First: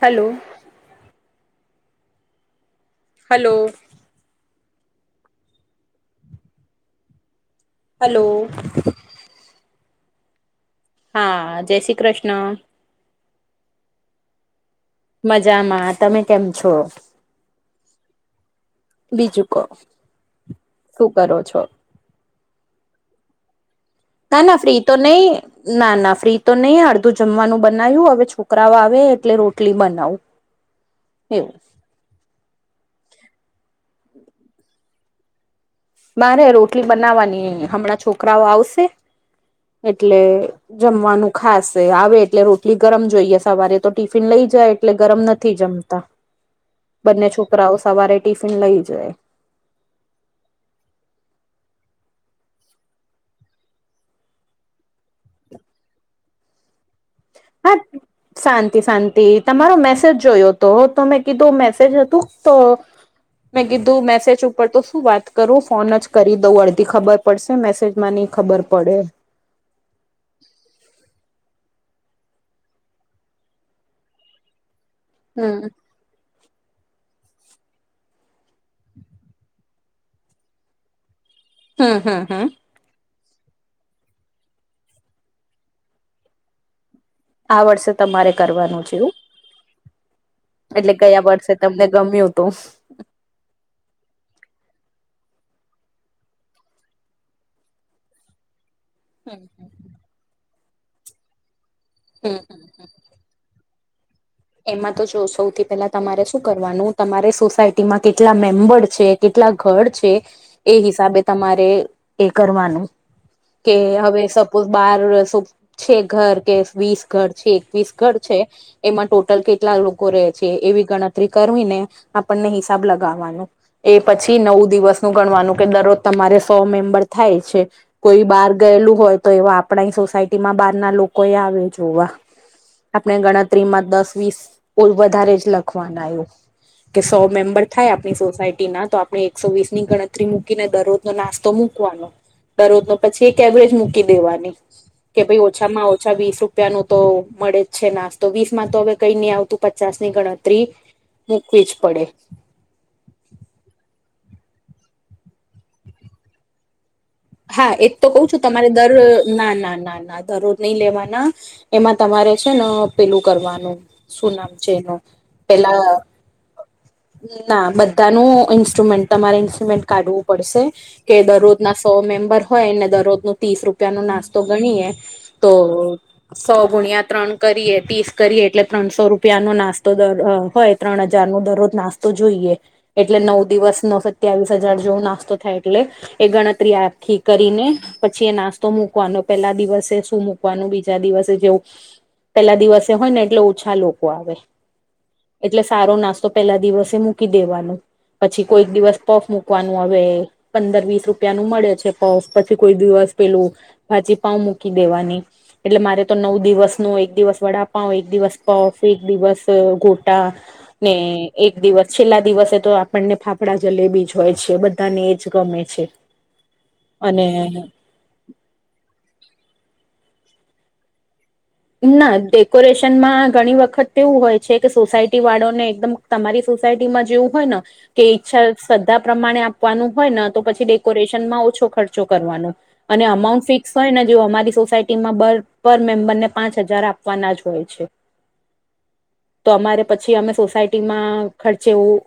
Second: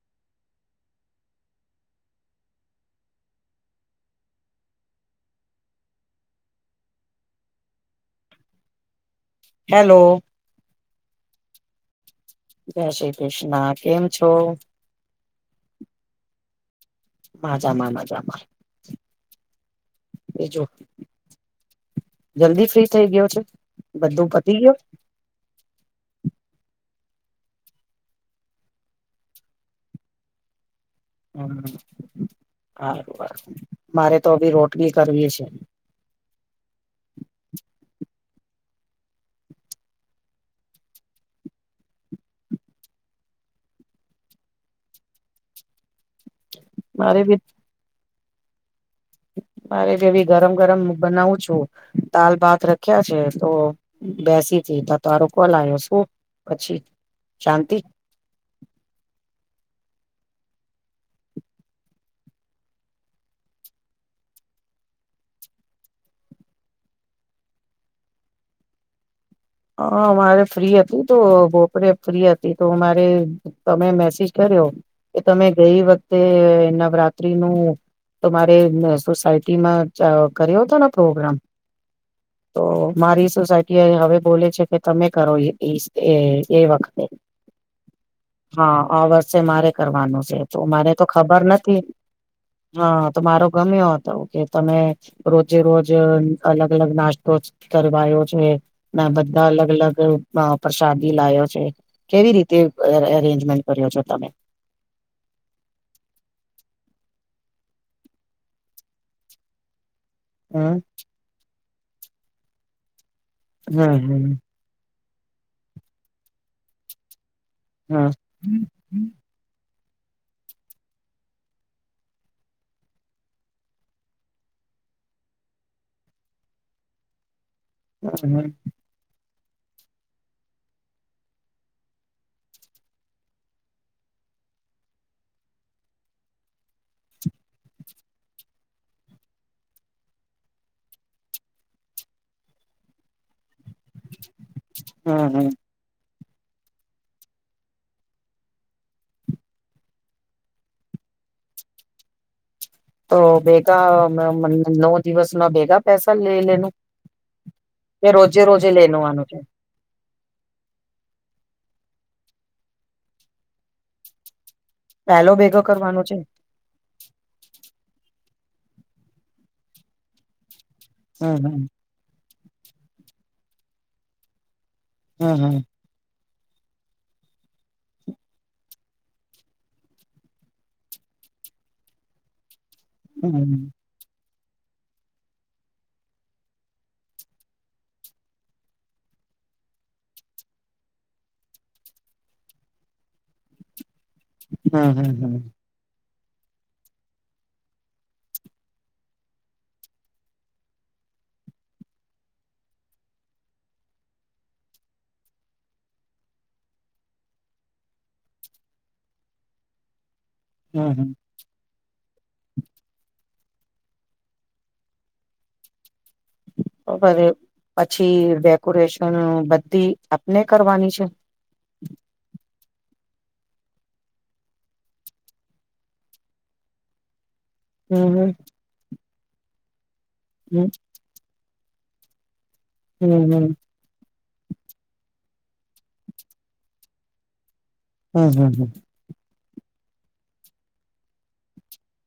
Hello hello hello hello હા જેસી ક્રષ્ન જેશી ક્રિશ્ન કેમ છો? મજામાં તમે કેમ છો માજામાં મજામાં બીજું કો બીજું શું કરો છો જલ્દી ફ્રી થઇ ગયો છે બધું ના પતી ના ગયું ફ્રી તો નહી ના ના ફ્રી તો નહી અડધું જમવાનું બનાવ્યું હવે છોકરાઓ આવે એટલે રોટલી બનાવું એવું હમ સારું સાર મારે તો ભી રોટલી કરવી છે મારે રોટલી બનાવવાની હમણાં છોકરાઓ આવશે એટલે જમવાનું ખાસ આવે એટલે રોટલી ગરમ જોઈએ સવારે તો ટિફિન લઈ જાય એટલે ગરમ નથી જમતા મારે બંને બી છોકરાઓ સવારે ટિફિન લઈ જાય મારે કેવી ગરમ ગરમ બનાવું છું દાલ ભાત રખ્યા છે તો બેસીથી ત તરોો કોલ આવ્યો શું પછી હા શાંતિ શાંતિ શાંતિ તમારો મેસેજ જોયો હતો તો મેં કીધું મેસેજ હતું તો મેં કીધું મેસેજ ઉપર તો શું વાત કરું ફોન જ કરી દઉં અડધી ખબર પડશે મેસેજ માંની ખબર પડે હ મારે ફ્રી હતી તો બોપરેે ફ્રી હતી તો મારે તમે મેસેજ કર્યો કે તમે હમ ગઈ વખતે નવરાત્રી નું તો મારે સોસાયટીમાં કર્યો હતો ને પ્રોગ્રામ હમ હમ હમ તો મારી સોસાયટી હવે બોલે છે કે તમે કરો એ વખતે આ વર્ષે તમારે હા કરવાનું આ છેું વર્ષે મારે કરવાનું છે તો મારે તો ખબર વર્ષે નથી તમને ગમ્યું હતું હા તો મારો ગમે એ હતો કે તમે રોજે રોજ અલગ અલગ નાસ્તો ત ભાઈ વચ મે ના બધા હમ અલગ અલગ પ્રસાદી લો છે કેવી રીતે હમ એરેન્જમેન્ટ કર્યો છો તમે એમાં તો જો સૌથી પેલા તમારે શું કરવાનું તમારે સોસાયટીમાં કેટલા મેમ્બર છે કેટલા ઘર છે એ હમ હિસાબે તમારે એ કરવાનું કે હવે હમ સપોઝ બાર શ છે ઘર કે વીસ ઘર છે હમ વિસગળ છે હમ એમાં લ કેટલા લોકો રહે છે એવી ગણતરી કરવીને આપણને હિસાબ લગાવવાનો એ પછી નવ દિવસનું ગણવાનું કે દરરોજ તમારે સો મેમ્બર થાય છે કોઈ હમ બહાર હમ ગયેલું હોય તો એવા આપણા સોસાયટીમાં બહાર ના લોકો એ આવે જોવા આપણે ગણતરીમાં દસ વીસ વધારે જ લખવાનું આવ્યું કે સો મેમ્બર થાય આપણી સોસાયટી ના તો આપણે એકસો વીસ ની ગણતરી મૂકીને દરરોજ નાસ્તો મું કવા ન દરરોજ ન પછી એક એવરેજ મૂકી દેવાની કે હમ ભાઈ હમ ઓછામાં ઓછા વીસ રૂ રૂપિયા નું તો મળે જ છે નાસ્તો વીસ માં તો હવે કઈ નહી આવતું પચાસ ની ગણતરી મૂકવી જ પડે તો ભેગા નવ દિવસ ના ભેગા પેસા લે લેનું હા એ તો કે કઉ છું રોજે તમારે રોજે દર લેવાનું છે ના ના ના ના દરરોજ નઈ લેવાના એમાં તમારે છે ને પેલું કરવાનું શું નામ છે ન પહેલો ભેગો પેલા કરવાનો છે ના બધાનું ઇન્સ્ટ્રુમેન્ટ તમારે ઈન્સ્ટ્રુમેન્ટ કાઢવું પડશે કે હમ હમ દરરોજના સો મેમ્બર હોય ને દરરોજ ન ત્રીસ રૂપિયા નો નાસ્તો ગણીએ તો હમ સો ગુણ્યા ત્રણ કરીએ ત્રીસ કરીએ એટલે ત્રણસો રૂપિયાનોો નાસ્તો દર હોય ત્રણ હજાર નો દરરોજ નાસ્તો જોઈએ એટલે નવ હમ દિવસ નવ સત્યાવીસ હજાર જેવો નાસ્તો થાય એટલે એ ગણતરી આ થી કરીને પછી એ નાસ્તો મુૂકવાનો પેલા દિવસે શું મૂકવાનું બીજા દિવસે જેવું પેલા દિવસે હોય ને એટલે ઓછા લોકો આવે. હમ હમ હમ હમ એટલે સારો નાસ્તો પેલા દિવસે મૂકી દેવાનો. પછી કોઈક દિવસ પોફ મુૂકવાનું હવે પંદર વીસ રૂપ રૂપિયાનું મળે છે પઉ પછી કોઈ દિવસ પેલું ભાછ પાઉ મૂકી દેવાની એટલે મારે તો નવ દિવસ નું એક દિવસ વડાપાાવ એક દિવસ પફ એક દિવસ ગોટ ટા હમ ને હમ એક દિવસ છેલ્લા દિવસે તો આપણને ફાફડા જલેબી જ હોય છે બધાને એજ ગમે છે. અને [inaudible] પછી ડેકોરેશન બધી આપને કરવાની છે? ના ડેકોરેશનમાં ઘણી વખત એવું હોય છે કે સોસાયટીવાળો ને એકદમ તમારી સોસાયટીમાં જેવું હોય ન કે હમ ઈચ્છા, શ્રદ્ધા પ્રમાણે આપવાનું હોય ન તો પછી હમ ડેક કોરેશનમાં ઓછો ખર્ચો કરવાનો. અને હમ હમ અમાઉન્ટ હમ ફિક્સ હોય ને જેવું અમારી સોસાયટી માં બ પર મેમ્બરને પાંચ હજાર આપવાના જ હોય છે. હમ હમ હમ તો અમારે પછી અમે સોસાયટીમાં ખર્ચે એવું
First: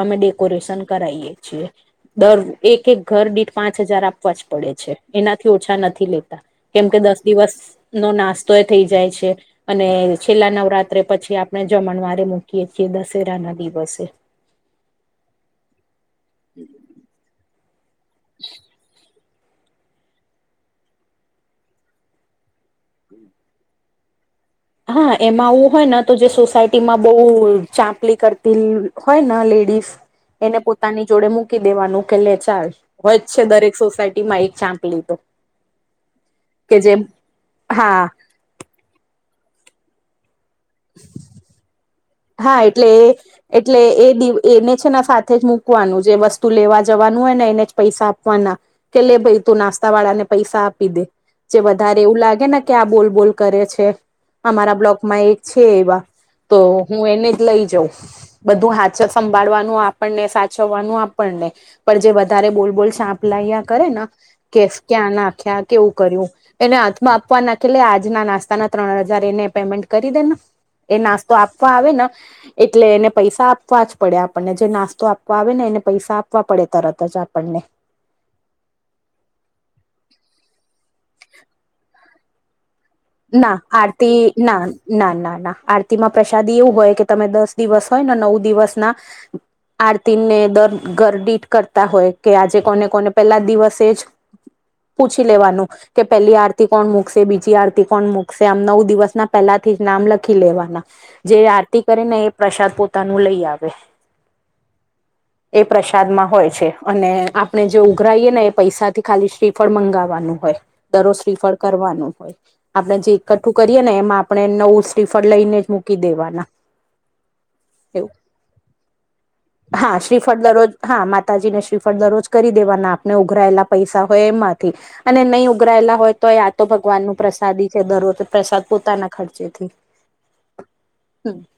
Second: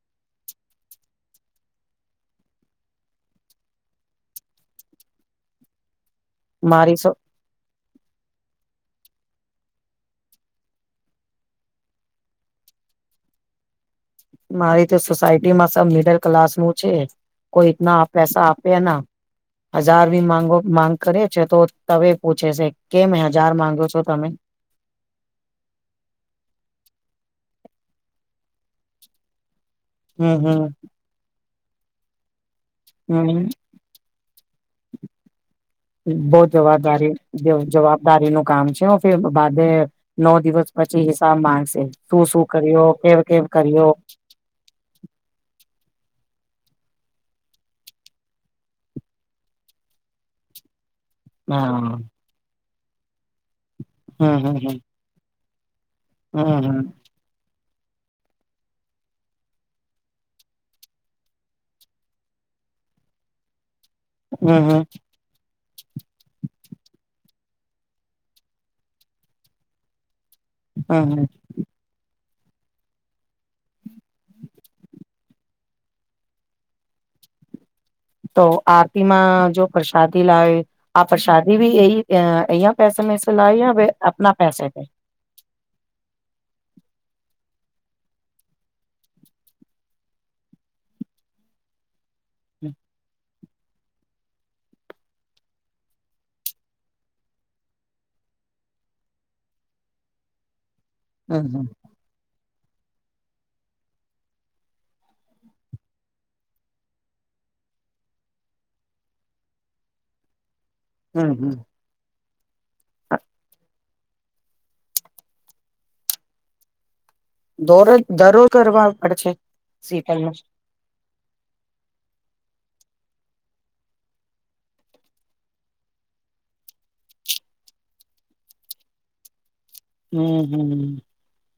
અમે ડેકોરેશન કરાઈએ છીએ. દર એક એક ઘર દીઠ પાંચ હજાર આપવા જ પડે છે. એનાથી ઓછા નથી લેત તા કેમ મારી કે સો દસ દિવસ નો નાસ્તો એ થઇ જાય છે. અને છેલ્લા નવરાત્રે પછી આપણે જમણવારે મૂકીએ છીએ દશેરાના દિવસે. મારી તો સોસાયટીમાં સબ મીડલ ક્લાસનું છે. કોઈક માં આ પૈસા આપે ના. હજાર બી માંગો માંગ કરે છે તો તવે પૂછે છે કેમ હજાર માંગો છો તમે. હા એમાં આવું હોય ને તો જે સોસાયટીમાં બહુ ચાંપલી કરતી હોય ન લેડીઝ હમ એને હમ. પોતાની જોડે મૂકી દેવાનું કે લે ચાલ. હોય જ છે હમ દરેક સોસાયટીમાં એક ચાંપલી તો. બહુ કે જે જવાબદારી જ હા જવાબદારીનું કામ છે હો. તે બાદે નવ દિવસ પછી હિસાબ માંગશે. શું શું હા કર્યો એટલે કેવ કેવ એટલે કર્યો. એ દિવ એને છે ને સાથે જ મૂકવાનું જે વસ્તુ લેવા જવાનું હોય ને એને જ પૈસા આપવાના. કે લે ભઈ તું નાસ્તાવાળા ને પૈસા આપી દે. જે હા વધારે એવું લાગે ને કે આ બોલ બોલ કરે છે હમ હમ હમ અમારા બ્લોકમાં એક છે એવા. તો હમ હમ. હું એને જ લઈ જઉં. બધું હાચ સંભાળવાનું આપણને સાચવવાનું આપણને પણ જે વધારે બોલ બોલ ચાપલાયા કરે ન હમ કે હમ ક્યાં નાખ્યા કેવું કર્યું એને હાથમાં આપવા ના કે લે આજના નાસ્તાના ત્રણ હજાર એને પેમેન્ટ કરી દે ને. એ હમ હમ નાસ્તો આપવા આવે ન એટલે એને પૈસા આપવા જ પડે આપણને જે નાસ્તો આપવા આવે ને એને પૈસા આપવા પડે તરત જ આપણને. તો આરતીમાં જો પ્રસાદી લાવે આ પ્રસાદી ભી એઈ એ અહીંયા ના આરતી ના પે ના ના ના આર તીમાં પ્રસાદી એવું હોય કે તમે દસ દિવસ હોય ન નવ દિવસના આરતીને દર ઘરદિઠ કરતા હોય. કે આજે હમ કોને કોને પેલા દિવસે જ પૂછી લેવાનું કે પેલી આરતી કોણ મુકશે, બીજી આરતી કોન મુકશે, આમ નવ દિવસના પહેલાથી જ નામ લખી લેવાના. જે હમ આરતી કરે ને એ પ્રસાદ પોતાનું લઈ આવે. એ પ્રસાદમાં હોય છે. અને આપણે જે ઉઘરાઈએ ને એ પૈસાથી ખાલી શ્રી ફળ મંગાવાનું હોય. દરરોજ હમ હમ શ્રીફળ કરવાનું હોય. આપણે જે એકઠું કરીએ ને એમાં આપણે નવ શ્રીફળ લઈને જ મૂકી દેવાના. દોરો એવું દરો કરવા પડછે હા શ્રીફલનું? શ્રીફળ દરરોજ હા માતાજીને શ્રીફળ દરરોજ કરી દેવાના આપને ઉઘરાયેલા પૈસા હોય એમાંથી. અને નહીં ઉઘરાયેલા હોય તો આ તો ભગવાન ન પ્રસાદ છે દરોજ પ્રસાદ પોતાના ખર્ચેથી હમ હમ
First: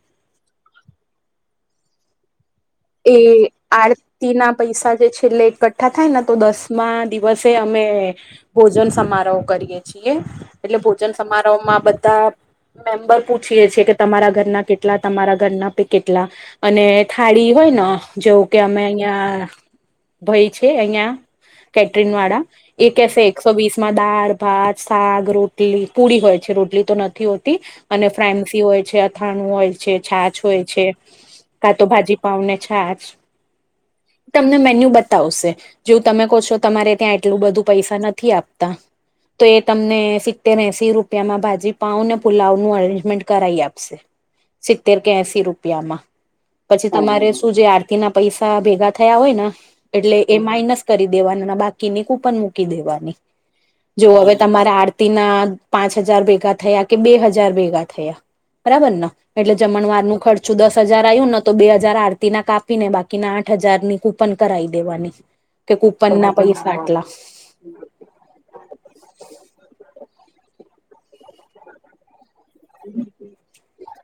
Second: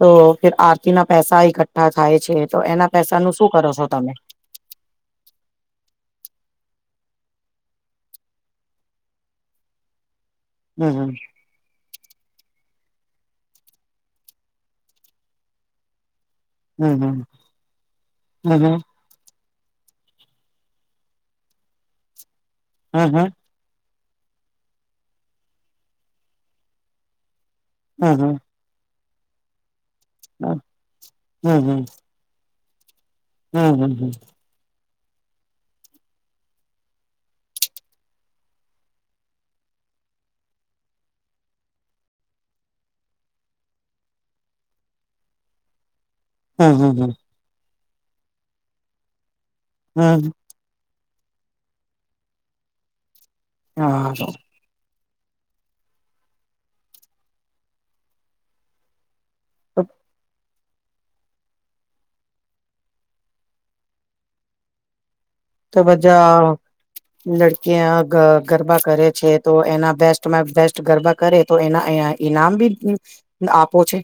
તો ફર આરતી ના પૈસા એકઠ્ઠા થાય છે તો એના પૈસાનું એ શું કરો છો તમે આરતી ના પૈસા જે છેલ્લે એકઠ્ઠા થાય ન તો દસમાં દિવસે અમે ભોજન સમારોહ કરીએ છીએ. એટલે ભોજન હમ સમારોહમાં બધા મેમ્બર પૂછીએે છીએ કે તમારા ઘરના કેટલા તમારા ઘરના પે કેટલા. અને હમ હમ થાળી હોય ન જેવું કે હમ અમે અહીં અ ભઈ છે અહિયાં કેટરીનવાળા એ હમ કેશે હમ તો વીસ માં દાળ ભાત શગ રોટલી પૂડી હોય છે રોટલી તો નથી હોતી. અને હમ ફ્રાન્સી હોય છે અથાણું હોય છે છાછ હમ હોય છે હમ કા હમ તો ભાજી પાવને છાછ. હમ હમ હમ. તમને મેન્યુ બતાવશે જેવું તમે કહો છો તમારે ત્યાં એટલું બધું પૈસા નથી આપતા. તો એ તમને સિત્તેર એશ રૂપિયામાં ભાજી પાઉ ને પુલાવનુંઅરેન્જમેન્ટ કરાવાઈ આપશે. સિત્તેર કે એંસી રૂપિયામાં. હમ હમ પછી હમ હમ તમારે શું જે આરતી ના પૈસા ભેગા થયા હોય ને હમ એટલે હમ એ માઇનસ કરી દેવા ની બાકીની કૂપન મૂકી દેવાની જો હા હવે તમારે આ ના પાંચ હજાર ભેગા થયા કે બે હજાર ભેગા થયા બરાબર ને. એટલે જમણવારનું ખર્ચું દસ હજાર આવ્યું નને તો બે હજ હાર આરતી ના કપી ને બાકીના આઠ હજારની કુપન કરાવી દેવાની. કે કૂપન ના પૈસા આટલા ક્યા ગરબા કરે છે તો એના બેસ્ટમાં બેસ્ટ ગરબા કરે તો એના અ ઈનામ બી આપો છે.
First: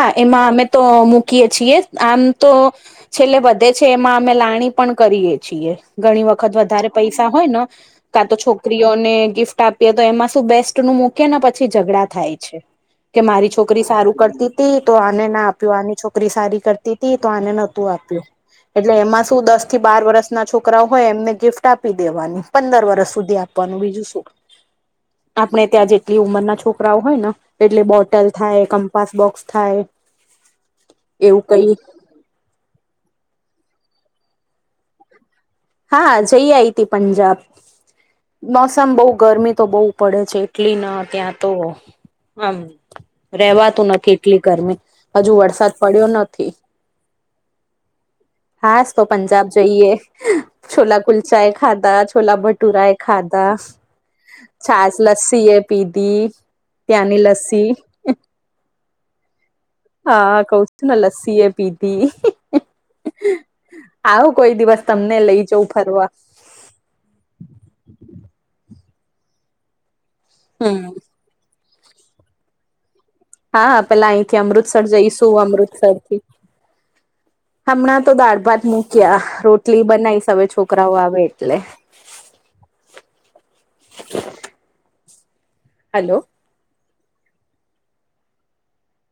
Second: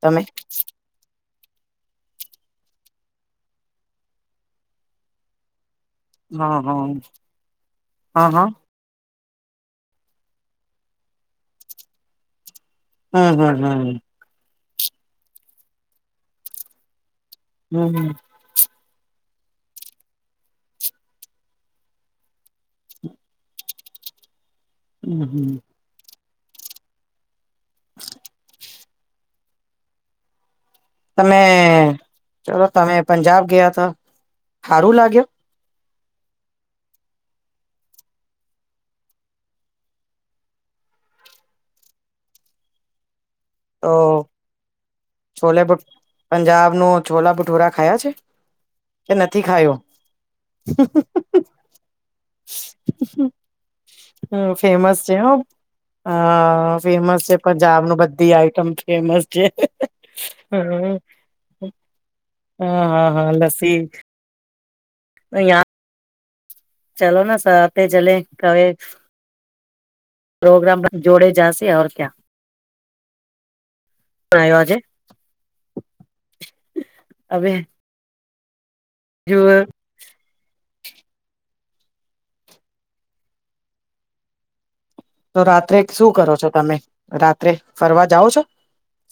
હા તમે એમાં અમે તો મૂકીય છીએ આમ તો. છેલ્લે વધે છે એમાં અમે લાણી પણ કરીએ છીએ. ઘણી વખત હા હા વધારે પૈસા હોય ને કા હા તો હા છોક સ્ત્રીઓને ગિફ્ટ આપીએ તો એમાં શું બેસ્ટ નું મૂકી ને પછી ઝઘડા થાય છે. કે હમ મારી હમ છોકરી હમ સારું કરતી હતી તો આને ના આપ્યો આની છોકરી સારી કરતી તો આને નહોતું હમ આપ્યું. એટલે એમાં શું દસ થી બાર વર્ષ ના છોકરા હોય એમને ગિફ્ટ આપી દેવાની પંદર વર્ષ સુધી આપ આપવાનું બીજું સું. હમ હમ આપણે ત્યાં જેટલી ઉંમરના છોકરાઓ હોય ને એટલે બોટલ થાય કમ્પાસ બોક્સ થાય. એવું તમે કઈ ચલો તમે પંજાબ ગયા તો હારું લાગ્યો. હા જઈ આઈ હતી પંજાબ. મોસમ બઉ ગરમી તો બહુ પડે છે એટલી ના ત્યાં તો હમ રેવાતું તો નથી એટલી ગરમી હજુ છોલે વરસાદ ભ પડ્યો નથી. પંજાબ નો છોલા ભટૂરા ખાયા છે. હાસ તો કે નથી પંજાબ ખાયો જઈએ છોલા કુલચા એ ખાધા છોલા ભટુરા એ ખાતા. હ ફેમસ છે હ પીધી ત્યાંની ફેમસ છે લસ્સી પંજાબ ન બધી આઈટમ ફેમસ છે. હા કઉ હ છું ને લસ્સી એ પીધી હા હા હા લસ્સી આવું કોઈ દિવસ તમને લઈ જઉં ફરવા. ચાલલો સાતે ચલે કવે. પ્રોગ્રામ હમ જોડે જંશે ક્યા. હા હા પેલા અહીંથી આવ્યો આજે અમૃતસર જઈશું અમૃતસર થી. હવે હમણાં તો દાળ ભાત મુૂક્યા જો રોટલી બનાવીશ હવે છોકરાઓ આવે એટલે તો રાત્રે શું હલો. કરો છો તમે રાત્રે ફરવા જાઓ છો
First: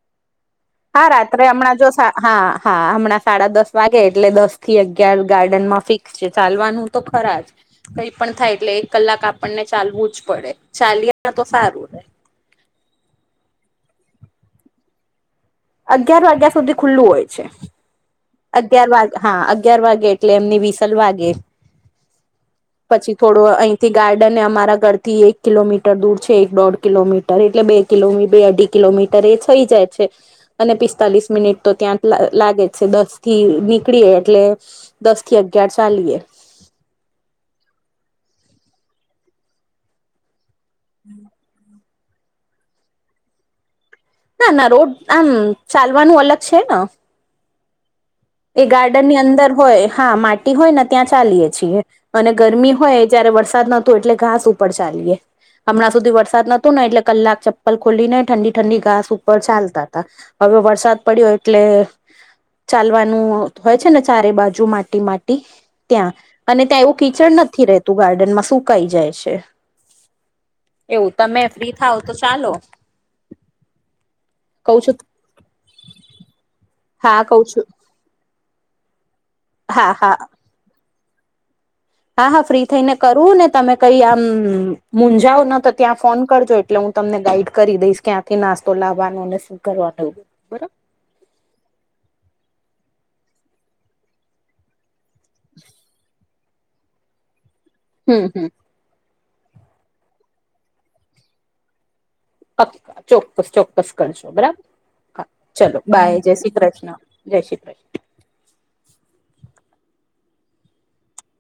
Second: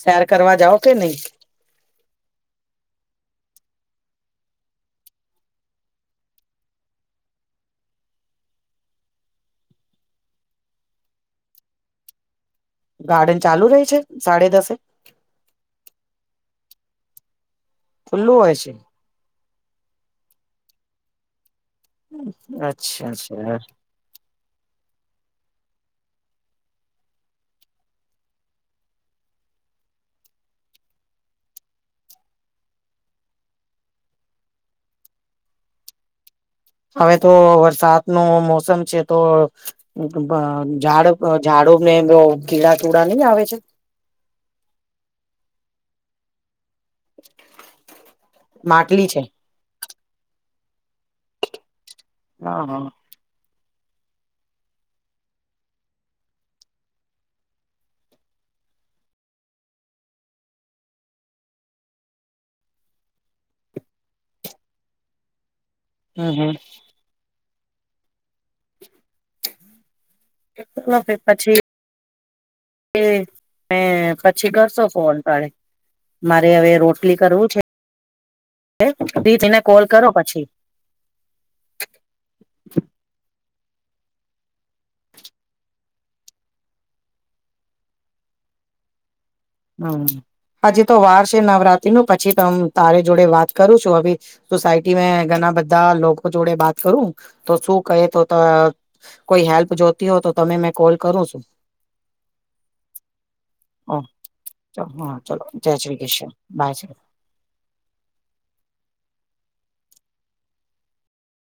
સેર કરવા જાઓ. કે હા નહી રાત. અત્ર હમણાં જો હા હા હમણાં સાડા દસ વાગે એટલે દસ થી અગયાર ગાર્ડન માં ફિક્સ ચાલવાનું તો ખરા જ કઈ પણ થાય એટલે એક કલાક આપણને ચાલવું જ પડે ચાલએ તો સારું રહે. ગાર્ડન ચાલુ રહી છે સાડે દસે અગિયાર વાગ્યા સુધી ખુલ્લું હોય છે. ખુલ્લું હોય છે અગિયાર વાગે હા અગિયાર વાગે એટલે એમની વિસલ વાગે અચ્છા પછી થોડો અચ્છા અહી થી ગાર્ડનને અમારા ઘરથી એક કિલોમીટર દૂર છે એક દોઢ કિલોમીટર એટલે બે કિલોમી બે અઢી કિલોમીટર એ થઈ જાય છે અને પિસ્તાલીસ મિનિટ તો ત્યાં જ લાગે જ છે દસ થી નીકળીએ એટલે દસ થી અગિયાર ચાલીએ હવે તો વરસાદ ન મોસમ છે તો ઝાડ ઝાડું ને બ કીડા ટુડા નહી આવે છે ના ના રોડ આમ ચાલવાનું અલગ છે ને એ ગાર્ડન માટલી ની છે અંદર હોય હા માટી હોય ને ત્યાં ચાલીય છીએ અને હા ગરમી હા હોય જયારે વરસાદ નતો એટલે ઘાસ ઉપર ચાએ હમણાં સુધી વરસાદ નોતો ને એટલે કલાક ચપ્પલ ખોલી ને ઠંડી ઠંડી ઘાસ ઉપર ચાલતા હતા હવે વરસાદ પડ્યો એટલે ચાલવાની હોય છે ને ચારે બાજુ માટી માટી ત્યાં હમ હમ અને ત્યાં એવું કીચડ નથી રહેત તું ગાર્ડનમાં સુકાઈ જાય છે ચલો એવું તમે પછી ફ્રી થાવ તો ચાલો મે પછી કઉ કરશો છું ફોન પાડે મારે હવે રોટલી હા કઉ કરવું છે છું પી તેને કોલ હા કરો હા પછી હા હા ફ્રી થઈને કરવું ને તમે કઈ આમ મુંજાવ ન તો ત્યાં ફોન કરજો એટલે હું તમને ગાઈડ કરી દઈશ ક્યાંથી નાસ્તો લાવવાનો ને શું હમ કરવાનું બરાબર હજી તો વાર છે નવરાત્રી નું પછી તો તારી જોડે વાત કરું છું હ સોસાયટી મે ઘણા બધા લોકો જોડે વાત કરું તો શું કહે તો હમ હમ કોઈ હેલ્પ જોતી હો તો તમે મેં કોલ કરું છું ચોક્કસ ચોક્કસ હ કરશો બરાબર હા ચલો જય ચલોો શ્રી બાય કૃષ્ણ જય શ્રી બાય કૃષ્ણ જય શ્રી કૃષ્ણ